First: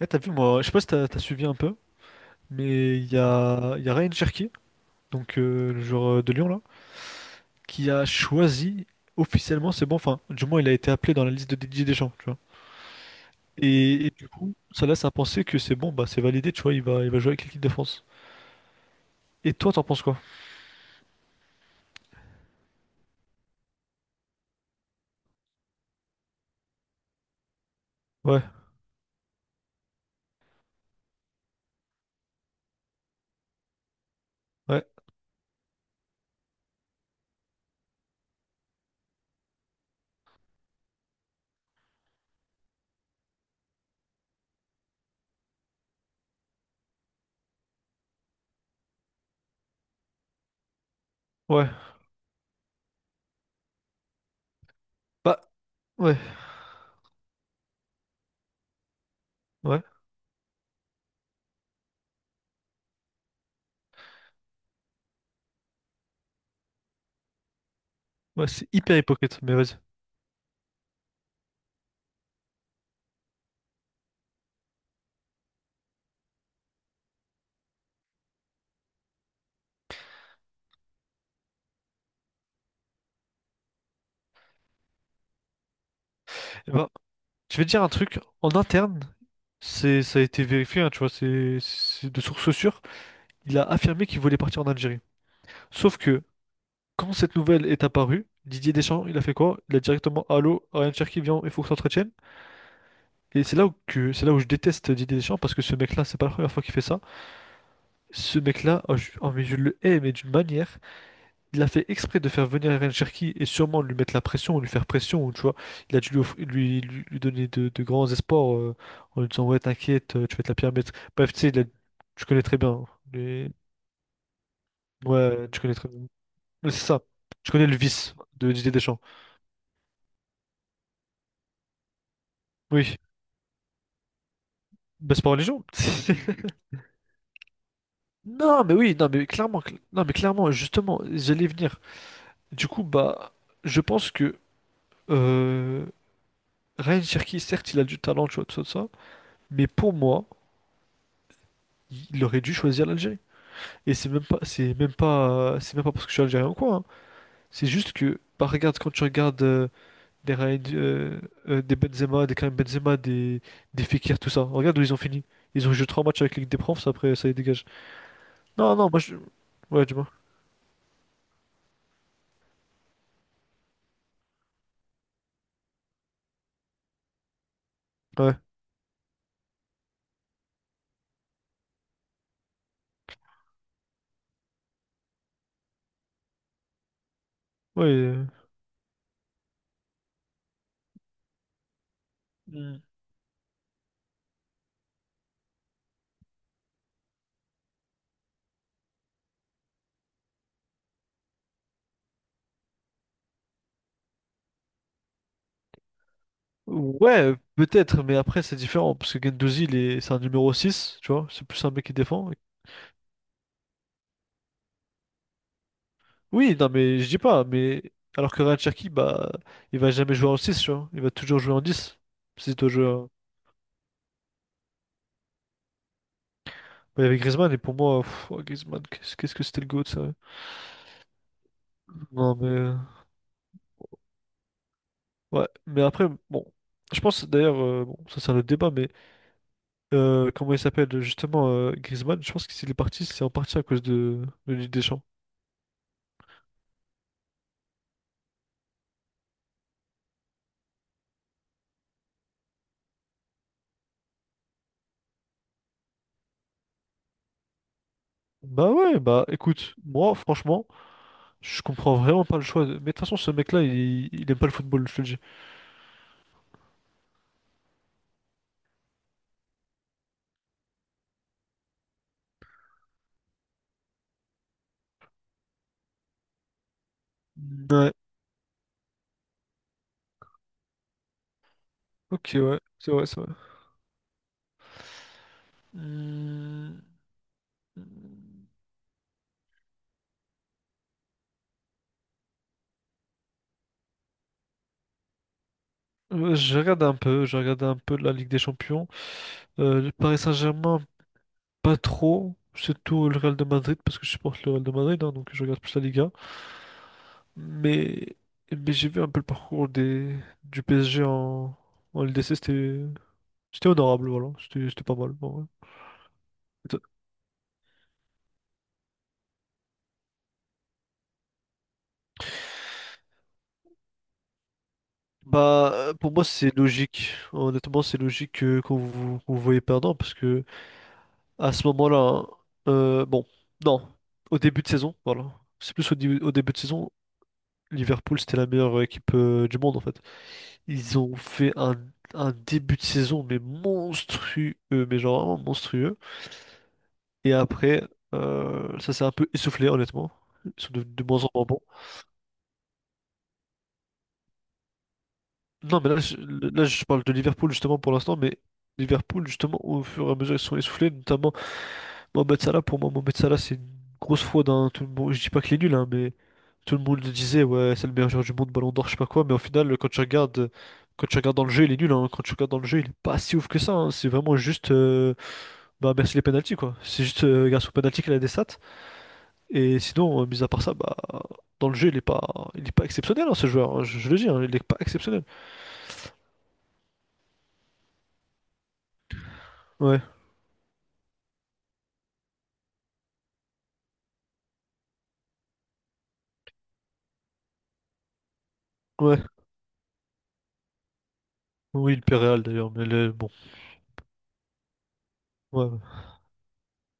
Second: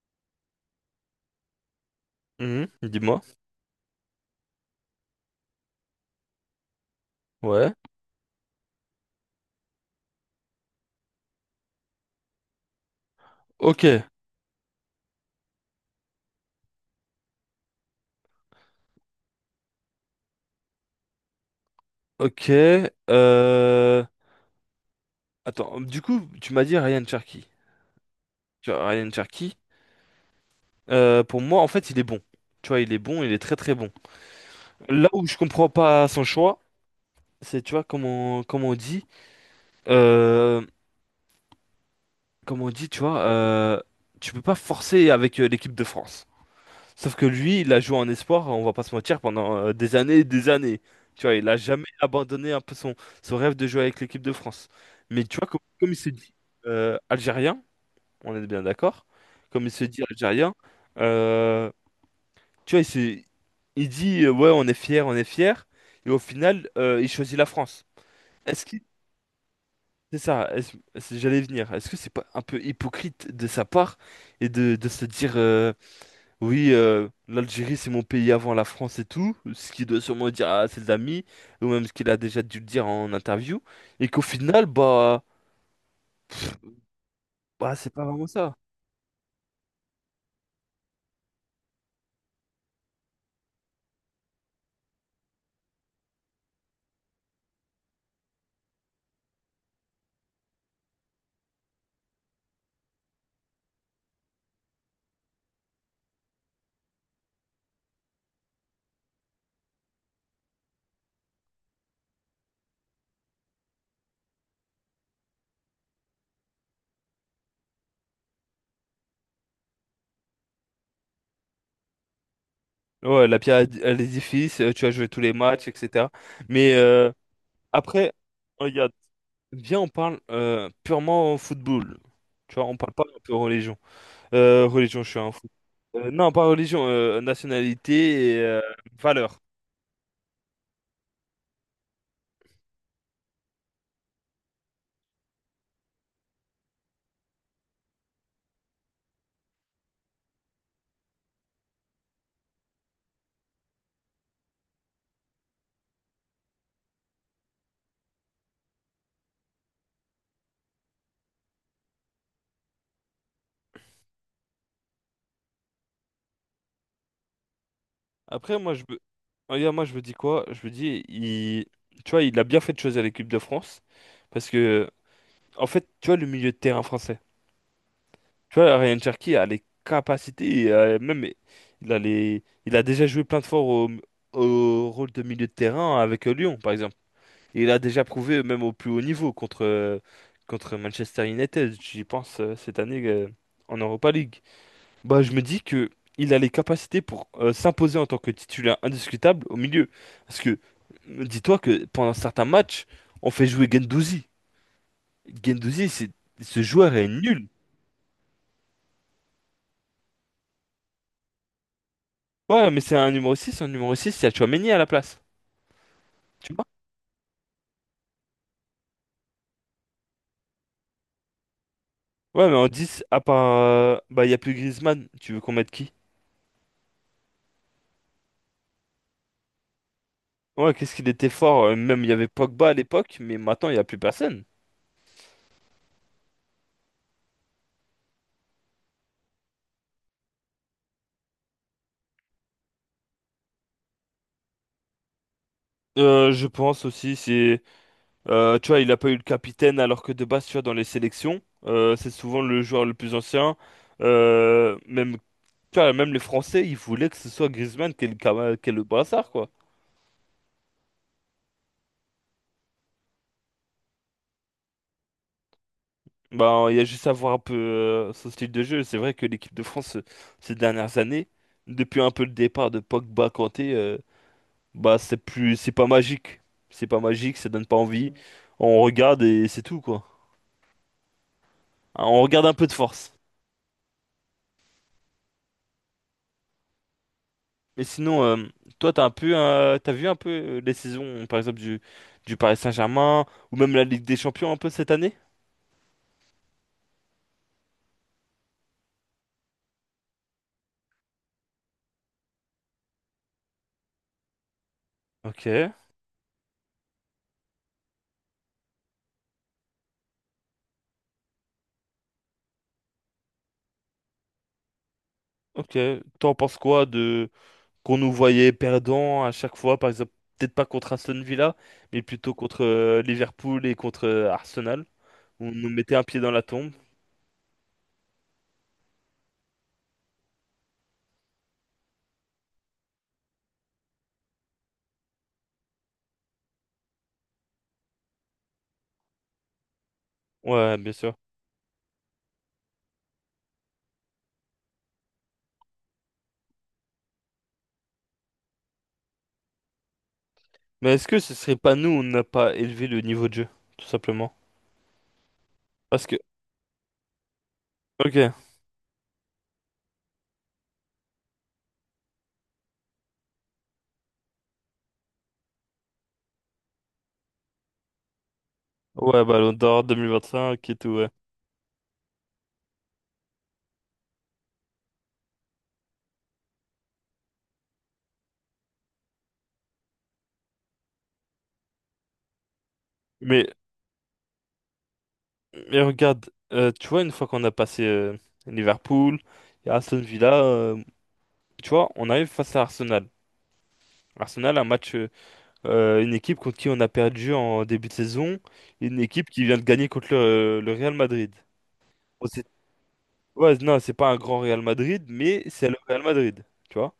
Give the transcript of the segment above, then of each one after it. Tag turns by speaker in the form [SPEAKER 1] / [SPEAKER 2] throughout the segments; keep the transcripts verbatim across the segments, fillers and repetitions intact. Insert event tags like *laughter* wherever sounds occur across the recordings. [SPEAKER 1] Eh, t'as vu, moi, je sais pas si t'as t'as suivi un peu,
[SPEAKER 2] Mhm,
[SPEAKER 1] mais il y
[SPEAKER 2] dis-moi.
[SPEAKER 1] a, il y a Ryan Cherki, donc euh, le joueur euh, de Lyon là,
[SPEAKER 2] Ouais.
[SPEAKER 1] qui a choisi officiellement, c'est bon, enfin, du moins il a été appelé dans la liste de Didier Deschamps, tu vois.
[SPEAKER 2] Ok.
[SPEAKER 1] Et, et du coup, ça laisse à penser que c'est bon, bah c'est validé, tu vois, il va, il va jouer avec l'équipe de France. Et toi, t'en penses quoi?
[SPEAKER 2] Ok. Euh... Attends. Du coup, tu m'as dit Ryan Cherky.
[SPEAKER 1] Ouais,
[SPEAKER 2] Tu vois, Ryan Cherky, euh, pour moi, en fait, il est bon. Tu vois, il est bon, il est très très bon.
[SPEAKER 1] ouais,
[SPEAKER 2] Là où je comprends pas son choix, c'est, tu vois, comment, comment on dit, euh, comment on dit, tu vois, euh, tu peux pas forcer avec euh, l'équipe de France. Sauf que lui, il a joué en espoir, on va pas se mentir, pendant euh, des années et des années. Tu vois, il a
[SPEAKER 1] ouais,
[SPEAKER 2] jamais abandonné un peu son, son rêve de jouer avec l'équipe de France. Mais tu
[SPEAKER 1] bah,
[SPEAKER 2] vois, comme, comme il se
[SPEAKER 1] ouais,
[SPEAKER 2] dit euh, algérien, on est bien d'accord, comme il
[SPEAKER 1] ouais,
[SPEAKER 2] se dit algérien, euh, tu vois, il, s'est- il dit euh, ouais, on est fier, on est fier, et au final, euh, il choisit la France.
[SPEAKER 1] ouais,
[SPEAKER 2] Est-ce
[SPEAKER 1] c'est
[SPEAKER 2] que
[SPEAKER 1] hyper hypocrite, mais vas-y.
[SPEAKER 2] c'est ça? Est-ce- est-ce- j'allais y venir. Est-ce que c'est pas un peu hypocrite de sa part et de, de se dire. euh, oui, euh, l'Algérie, c'est mon pays avant la France et tout, ce qu'il doit sûrement dire à ses amis, ou même ce qu'il a déjà dû le dire en interview, et qu'au final, bah,
[SPEAKER 1] Eh ben, je vais te
[SPEAKER 2] bah
[SPEAKER 1] dire un
[SPEAKER 2] c'est pas
[SPEAKER 1] truc,
[SPEAKER 2] vraiment
[SPEAKER 1] en
[SPEAKER 2] ça.
[SPEAKER 1] interne, c'est, ça a été vérifié, hein, tu vois, c'est c'est de sources sûres, il a affirmé qu'il voulait partir en Algérie. Sauf que quand cette nouvelle est apparue, Didier Deschamps, il a fait quoi? Il a directement, allô, Ryan Cherki, viens, il faut que tu t'entretiennes. Et c'est là où que c'est là où je déteste Didier Deschamps parce que ce mec-là, c'est pas la première fois qu'il fait ça. Ce mec-là, oh, je, oh, mais je le hais, mais d'une manière. Il a fait exprès de faire venir Ryan Cherki et sûrement lui mettre la pression, ou lui faire pression, ou tu vois. Il a dû lui, offrir- lui, lui- lui donner de, de grands espoirs euh, en lui disant ouais, t'inquiète, euh, tu vas être la pire maître. Bref, tu sais, il a- tu connais très bien, hein,
[SPEAKER 2] Ouais, la
[SPEAKER 1] les-
[SPEAKER 2] pierre à l'édifice, euh, tu as joué tous les
[SPEAKER 1] ouais, tu
[SPEAKER 2] matchs,
[SPEAKER 1] connais très bien.
[SPEAKER 2] et cetera.
[SPEAKER 1] Ouais,
[SPEAKER 2] Mais
[SPEAKER 1] c'est ça.
[SPEAKER 2] euh,
[SPEAKER 1] Tu connais le
[SPEAKER 2] après,
[SPEAKER 1] vice de Didier
[SPEAKER 2] regarde,
[SPEAKER 1] Deschamps.
[SPEAKER 2] viens, on parle euh, purement football. Tu vois, on parle
[SPEAKER 1] Oui.
[SPEAKER 2] pas un peu religion. Euh, religion, je
[SPEAKER 1] Bah,
[SPEAKER 2] suis
[SPEAKER 1] c'est pas
[SPEAKER 2] un fou.
[SPEAKER 1] religion.
[SPEAKER 2] Euh, non, pas
[SPEAKER 1] *laughs*
[SPEAKER 2] religion, euh, nationalité et euh,
[SPEAKER 1] Non, mais oui, non, mais
[SPEAKER 2] valeur.
[SPEAKER 1] clairement, cl- non, mais clairement, justement, j'allais venir. Du coup, bah, je pense que euh, Ryan Cherki, certes, il a du talent, tu vois, tout ça, tout ça, mais pour moi, il aurait dû choisir l'Algérie. Et c'est même pas, c'est même pas, c'est même pas parce que je suis algérien ou quoi, hein. C'est juste que, bah, regarde, quand tu regardes euh, des Ryan, euh, euh, des Benzema, des Karim Benzema, des, des Fekir, tout ça, regarde où ils ont fini. Ils ont joué trois matchs avec Ligue des Profs, après, ça les dégage.
[SPEAKER 2] Après, moi,
[SPEAKER 1] Non,
[SPEAKER 2] je
[SPEAKER 1] non,
[SPEAKER 2] me...
[SPEAKER 1] moi, je...
[SPEAKER 2] Regarde, moi,
[SPEAKER 1] ouais,
[SPEAKER 2] je me
[SPEAKER 1] dis-moi.
[SPEAKER 2] dis quoi? Je me dis, il... Tu vois, il a bien fait de choisir l'équipe de France. Parce que, en fait, tu vois, le milieu de terrain français.
[SPEAKER 1] Ouais,
[SPEAKER 2] Tu vois, Ryan Cherki a les capacités, et, euh, même, il a les... il a déjà joué plein de fois au... au rôle de milieu de terrain avec euh, Lyon, par exemple. Et il a
[SPEAKER 1] ouais.
[SPEAKER 2] déjà
[SPEAKER 1] euh,
[SPEAKER 2] prouvé, même au plus haut niveau, contre, euh, contre Manchester United, j'y pense, euh,
[SPEAKER 1] Hmm.
[SPEAKER 2] cette année, euh, en Europa League. Bah, je me dis que il a les capacités pour euh, s'imposer en tant que titulaire indiscutable au milieu. Parce que, euh, dis-toi que pendant certains matchs, on fait jouer Gendouzi. Gendouzi, c'est ce joueur est
[SPEAKER 1] Ouais,
[SPEAKER 2] nul.
[SPEAKER 1] peut-être, mais après c'est différent, parce que Gendouzi, il est... c'est un numéro six tu vois, c'est plus un mec qui défend.
[SPEAKER 2] Ouais, mais c'est un numéro six. Un numéro six, il y a Tchouaméni à la place. Tu
[SPEAKER 1] Oui,
[SPEAKER 2] vois?
[SPEAKER 1] non, mais je dis pas, mais alors que Ryan Cherki, bah, il va jamais jouer en six tu vois, il va toujours jouer en dix.
[SPEAKER 2] Ouais,
[SPEAKER 1] Si
[SPEAKER 2] mais en
[SPEAKER 1] toi jouer
[SPEAKER 2] dix,
[SPEAKER 1] en-
[SPEAKER 2] à part. euh, bah, il n'y a plus Griezmann. Tu veux qu'on mette qui?
[SPEAKER 1] Bah, il y avait Griezmann, et pour moi, pff, oh, Griezmann, qu'est-ce qu'est-ce que c'était le GOAT, ça.
[SPEAKER 2] Ouais, qu'est-ce qu'il était fort. euh, Même, il y avait
[SPEAKER 1] Non, mais,
[SPEAKER 2] Pogba à
[SPEAKER 1] euh,
[SPEAKER 2] l'époque, mais maintenant, il n'y a plus personne.
[SPEAKER 1] ouais, mais après, bon, je pense d'ailleurs, euh, bon, ça c'est un autre débat, mais euh, comment il s'appelle justement euh, Griezmann, je pense que s'il est parti, c'est en partie à cause de, de Ligue des Champs.
[SPEAKER 2] Euh, je pense aussi, c'est. Euh, tu vois, il a pas eu le capitaine alors que de base, tu vois, dans les sélections, euh, c'est souvent le joueur le plus ancien. Euh, même, tu vois, même les Français, ils voulaient que ce soit Griezmann qui ait le, cama- qui
[SPEAKER 1] Bah
[SPEAKER 2] ait le
[SPEAKER 1] ouais, bah
[SPEAKER 2] brassard, quoi.
[SPEAKER 1] écoute, moi franchement, je comprends vraiment pas le choix. de- Mais de toute façon, ce mec-là, il, il aime pas le football, je te le dis.
[SPEAKER 2] Ben, il y a juste à voir un peu euh, son style de jeu. C'est vrai que l'équipe de France, euh, ces dernières années, depuis un peu le départ de Pogba, Kanté, euh, bah c'est plus, c'est pas magique. C'est pas magique, ça donne pas
[SPEAKER 1] Ouais,
[SPEAKER 2] envie. On regarde et c'est tout, quoi. Hein, on
[SPEAKER 1] ok,
[SPEAKER 2] regarde un
[SPEAKER 1] ouais,
[SPEAKER 2] peu de
[SPEAKER 1] c'est vrai,
[SPEAKER 2] force.
[SPEAKER 1] c'est vrai. Hmm.
[SPEAKER 2] Mais sinon, euh, toi, t'as un peu, euh, t'as vu un peu euh, les saisons, par exemple, du, du Paris Saint-Germain, ou même la Ligue des Champions un peu cette année?
[SPEAKER 1] Euh, Je regarde un peu, je regarde un peu la Ligue des Champions. Euh, le Paris Saint-Germain, pas trop. Surtout le Real de Madrid, parce que je supporte le Real de Madrid, hein, donc je regarde
[SPEAKER 2] Ok,
[SPEAKER 1] plus la Liga. Mais, mais j'ai vu un peu le parcours des, du P S G en, en L D C, c'était c'était honorable, voilà. C'était c'était pas mal, en vrai.
[SPEAKER 2] ok. T'en penses
[SPEAKER 1] Et toi
[SPEAKER 2] quoi de qu'on nous voyait perdants à chaque fois, par exemple, peut-être pas contre Aston Villa, mais plutôt contre euh, Liverpool et contre euh, Arsenal, où on nous
[SPEAKER 1] Bah, euh,
[SPEAKER 2] mettait un
[SPEAKER 1] pour
[SPEAKER 2] pied
[SPEAKER 1] moi,
[SPEAKER 2] dans la
[SPEAKER 1] c'est
[SPEAKER 2] tombe?
[SPEAKER 1] logique. Honnêtement, c'est logique que- qu'on vous, qu'on vous voyez perdant, parce que à ce moment-là, hein, euh, bon, non, au début de saison, voilà. C'est plus au, di- au début de saison, Liverpool, c'était la meilleure euh, équipe euh, du monde en fait.
[SPEAKER 2] Ouais, bien
[SPEAKER 1] Ils
[SPEAKER 2] sûr.
[SPEAKER 1] ont fait un, un début de saison, mais monstrueux, mais genre vraiment monstrueux. Et après, euh, ça s'est un peu essoufflé, honnêtement. Ils sont de
[SPEAKER 2] Mais
[SPEAKER 1] de
[SPEAKER 2] est-ce que
[SPEAKER 1] moins en
[SPEAKER 2] ce
[SPEAKER 1] moins
[SPEAKER 2] serait
[SPEAKER 1] bons.
[SPEAKER 2] pas nous, on n'a pas élevé le niveau de jeu, tout simplement?
[SPEAKER 1] Non, mais là
[SPEAKER 2] Parce que,
[SPEAKER 1] je, là, je parle de Liverpool justement pour l'instant,
[SPEAKER 2] ok,
[SPEAKER 1] mais Liverpool, justement, au fur et à mesure, ils se sont essoufflés, notamment. Mohamed Salah, pour moi, Mohamed Salah, c'est une grosse fraude, hein. Tout le monde, je dis pas qu'il est nul, hein, mais tout le monde le disait, ouais, c'est le meilleur joueur du monde, Ballon d'Or, je sais pas quoi.
[SPEAKER 2] ouais,
[SPEAKER 1] Mais au
[SPEAKER 2] Ballon
[SPEAKER 1] final,
[SPEAKER 2] d'Or
[SPEAKER 1] quand tu regardes,
[SPEAKER 2] cinq et tout,
[SPEAKER 1] quand
[SPEAKER 2] ouais.
[SPEAKER 1] tu regardes dans le jeu, il est nul, hein. Quand tu regardes dans le jeu, il est pas si ouf que ça, hein. C'est vraiment juste, euh, bah merci les pénaltys quoi. C'est juste euh, grâce aux pénaltys qu'il a des stats. Et sinon, euh, mis à part ça, bah dans le jeu, il est pas, il est pas exceptionnel hein,
[SPEAKER 2] Mais
[SPEAKER 1] ce joueur, hein. Je, je le dis, hein, il est pas exceptionnel.
[SPEAKER 2] Mais regarde, euh, tu vois, une fois qu'on a passé euh, Liverpool et Aston
[SPEAKER 1] Ouais,
[SPEAKER 2] Villa, euh, tu vois, on arrive face à Arsenal. Arsenal, un match, euh, euh, une équipe contre qui on a perdu en début de saison, une
[SPEAKER 1] ouais.
[SPEAKER 2] équipe qui vient de gagner contre le, euh, le Real Madrid.
[SPEAKER 1] Oui, il perd
[SPEAKER 2] Bon,
[SPEAKER 1] Real
[SPEAKER 2] c'est-
[SPEAKER 1] d'ailleurs, mais le- bon,
[SPEAKER 2] ouais, non, c'est pas un grand Real Madrid, mais c'est le
[SPEAKER 1] ouais,
[SPEAKER 2] Real Madrid, tu vois.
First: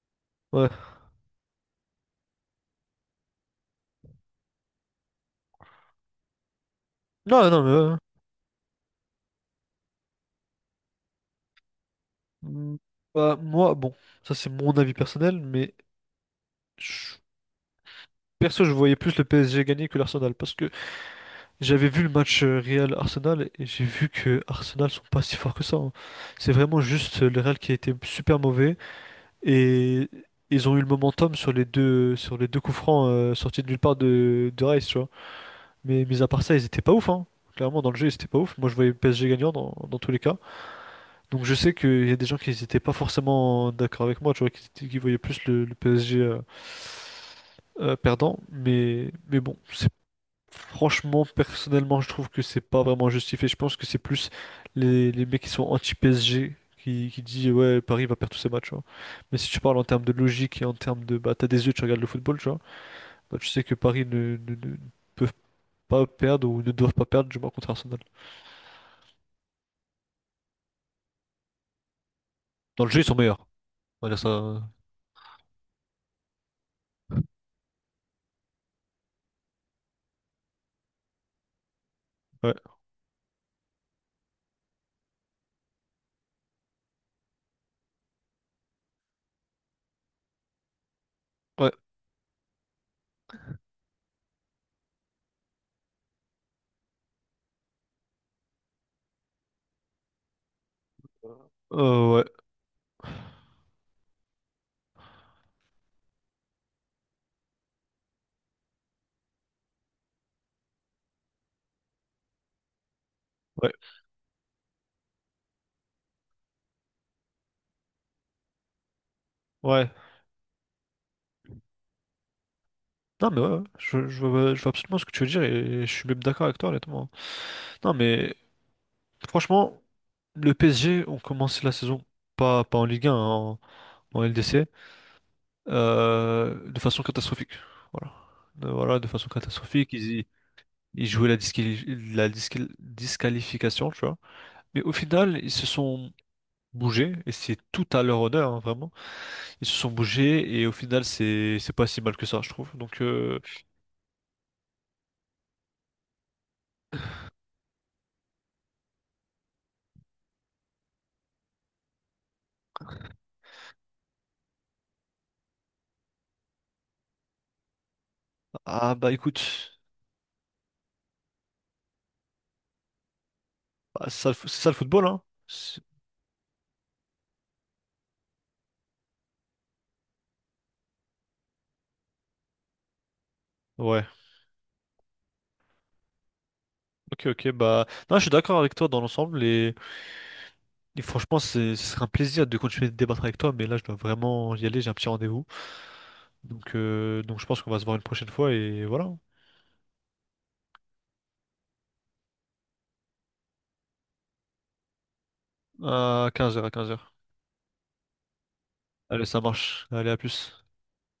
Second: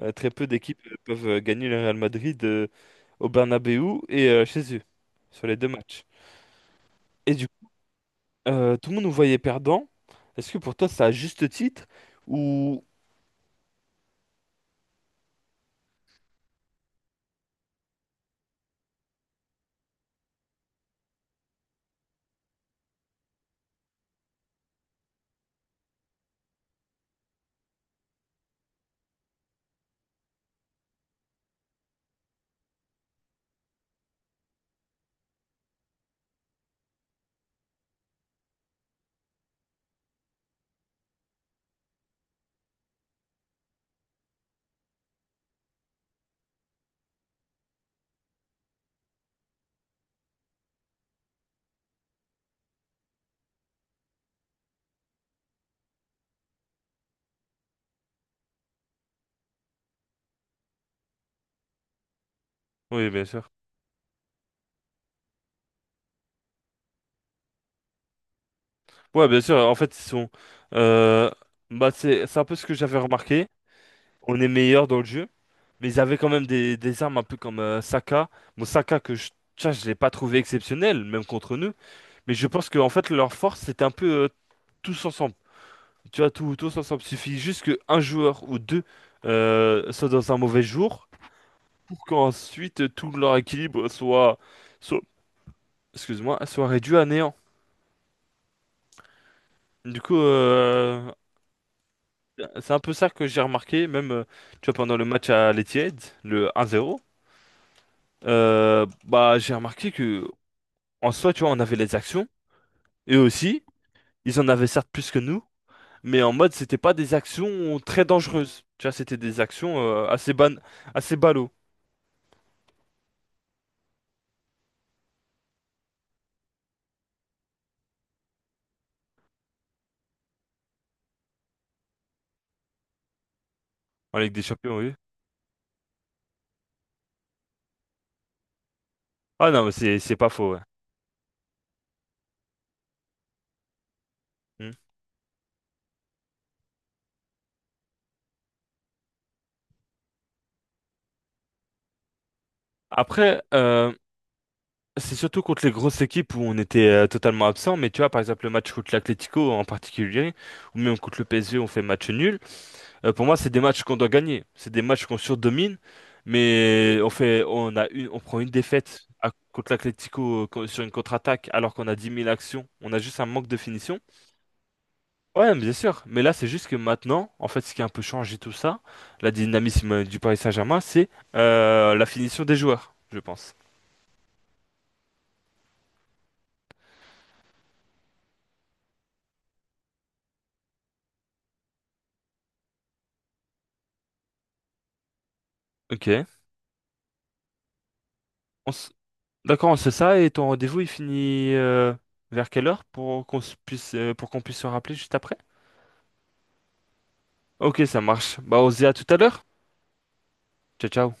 [SPEAKER 2] Euh, très peu
[SPEAKER 1] ouais.
[SPEAKER 2] d'équipes euh, peuvent euh, gagner le Real Madrid euh, au Bernabeu et euh, chez eux, sur les deux matchs. Et du
[SPEAKER 1] Non, non,
[SPEAKER 2] coup,
[SPEAKER 1] mais ouais.
[SPEAKER 2] euh, tout le monde nous voyait perdant. Est-ce que pour toi, c'est à juste titre?
[SPEAKER 1] Mm, Bah, moi, bon, ça c'est mon avis personnel, mais je- perso, je voyais plus le P S G gagner que l'Arsenal parce que j'avais vu le match euh, Real-Arsenal et j'ai vu que Arsenal sont pas si forts que ça, hein. C'est vraiment juste euh, le Real qui a été super mauvais et ils ont eu le momentum sur les deux, sur les deux coups francs euh, sortis de nulle part de, de Rice, tu vois. Mais mis à part ça, ils étaient pas ouf, hein. Clairement, dans le jeu, ils étaient pas ouf. Moi, je voyais le P S G gagnant dans, dans tous les cas. Donc je sais qu'il y a des gens qui n'étaient pas forcément d'accord avec moi, tu vois, qui, étaient- qui voyaient plus le, le P S G euh, euh, perdant, mais, mais bon, c'est franchement, personnellement, je trouve que c'est pas vraiment justifié. Je pense que c'est plus les, les mecs qui sont anti-P S G qui, qui disent ouais, Paris va perdre tous ses matchs, tu vois. Mais si tu parles en termes de logique et en termes de bah t'as des yeux, tu regardes le football, tu vois,
[SPEAKER 2] Oui, bien
[SPEAKER 1] bah tu
[SPEAKER 2] sûr.
[SPEAKER 1] sais que Paris ne, ne, ne peuvent pas perdre ou ne doivent pas perdre, du moins contre Arsenal.
[SPEAKER 2] Ouais, bien sûr. En fait, ils sont. euh, bah, c'est, c'est un peu ce que
[SPEAKER 1] Dans le
[SPEAKER 2] j'avais
[SPEAKER 1] jeu, ils sont
[SPEAKER 2] remarqué.
[SPEAKER 1] meilleurs. On va dire
[SPEAKER 2] On est
[SPEAKER 1] ça.
[SPEAKER 2] meilleur dans le jeu, mais ils avaient quand même des, des armes un peu comme euh, Saka. Bon, Saka que je, tiens, je l'ai pas trouvé exceptionnel, même contre nous. Mais je
[SPEAKER 1] Ouais.
[SPEAKER 2] pense que en fait, leur force, c'était un peu euh, tous ensemble. Tu vois, tout, tous ensemble. Il suffit juste qu'un joueur ou deux euh, soit dans un mauvais jour
[SPEAKER 1] Ouais.
[SPEAKER 2] pour qu'ensuite tout leur équilibre soit, soit, excuse-moi, soit réduit à néant. Du coup, euh,
[SPEAKER 1] Euh, ouais.
[SPEAKER 2] c'est un peu ça que j'ai remarqué, même euh, tu vois, pendant le match à l'Etihad, le un zéro, euh, bah, j'ai remarqué que en soi, tu vois, on avait les actions, et aussi,
[SPEAKER 1] Ouais.
[SPEAKER 2] ils en avaient certes plus que nous, mais en mode, c'était pas des actions très dangereuses. Tu vois, c'était des actions
[SPEAKER 1] Ouais.
[SPEAKER 2] euh, assez ban assez ballot
[SPEAKER 1] Non, mais ouais, ouais. je, je vois, je vois absolument ce que tu veux dire et je suis même d'accord avec toi, honnêtement. Non, mais franchement, le P S G ont commencé la saison, pas, pas en Ligue un, en,
[SPEAKER 2] en
[SPEAKER 1] en
[SPEAKER 2] Ligue des
[SPEAKER 1] L D C,
[SPEAKER 2] Champions, oui.
[SPEAKER 1] euh, de façon catastrophique. Voilà. De, voilà, de façon
[SPEAKER 2] Ah non, mais
[SPEAKER 1] catastrophique.
[SPEAKER 2] c'est c'est
[SPEAKER 1] Ils, y-
[SPEAKER 2] pas faux, ouais.
[SPEAKER 1] ils jouaient la, disquali- la disqual- disqualification, tu vois.
[SPEAKER 2] Hmm.
[SPEAKER 1] Mais au final, ils se sont bougés et c'est tout à leur honneur, hein, vraiment. Ils se sont bougés et au final, c'est, c'est pas si mal que ça, je trouve. Donc, euh,
[SPEAKER 2] Après, euh, c'est surtout contre les grosses équipes où on était euh, totalement absent, mais tu vois, par exemple, le match contre l'Atlético en particulier, ou même contre le P S G, on fait match nul. Euh, pour moi, c'est des matchs qu'on doit gagner. C'est des matchs qu'on surdomine, mais on fait, on a une, on prend une
[SPEAKER 1] ah
[SPEAKER 2] défaite
[SPEAKER 1] bah
[SPEAKER 2] à- contre
[SPEAKER 1] écoute.
[SPEAKER 2] l'Atlético euh, co- sur une contre-attaque alors qu'on a dix mille actions. On a juste un manque de finition.
[SPEAKER 1] Bah, c'est ça, le fo- c'est ça le football, hein?
[SPEAKER 2] Ouais, mais bien
[SPEAKER 1] C'est-
[SPEAKER 2] sûr. Mais là, c'est juste que maintenant, en fait, ce qui a un peu changé tout ça, la dynamisme du Paris Saint-Germain, c'est euh, la finition des joueurs, je pense.
[SPEAKER 1] Ouais. Ok, ok. Bah, non, je suis d'accord avec toi dans l'ensemble et, et franchement, c'est, ce serait un plaisir de continuer de débattre avec toi, mais là, je dois vraiment y aller, j'ai un petit rendez-vous.
[SPEAKER 2] Ok.
[SPEAKER 1] Donc, euh, donc je pense qu'on va se voir une prochaine fois
[SPEAKER 2] On
[SPEAKER 1] et
[SPEAKER 2] s-
[SPEAKER 1] voilà.
[SPEAKER 2] D'accord, on sait ça. Et ton rendez-vous, il finit euh, vers quelle heure pour qu'on se puisse, euh, pour qu'on puisse se rappeler juste après?
[SPEAKER 1] À quinze heures, à quinze heures.
[SPEAKER 2] Ok, ça marche. Bah, on se dit à tout à
[SPEAKER 1] Allez, ça
[SPEAKER 2] l'heure.
[SPEAKER 1] marche. Allez, à plus.
[SPEAKER 2] Ciao, ciao.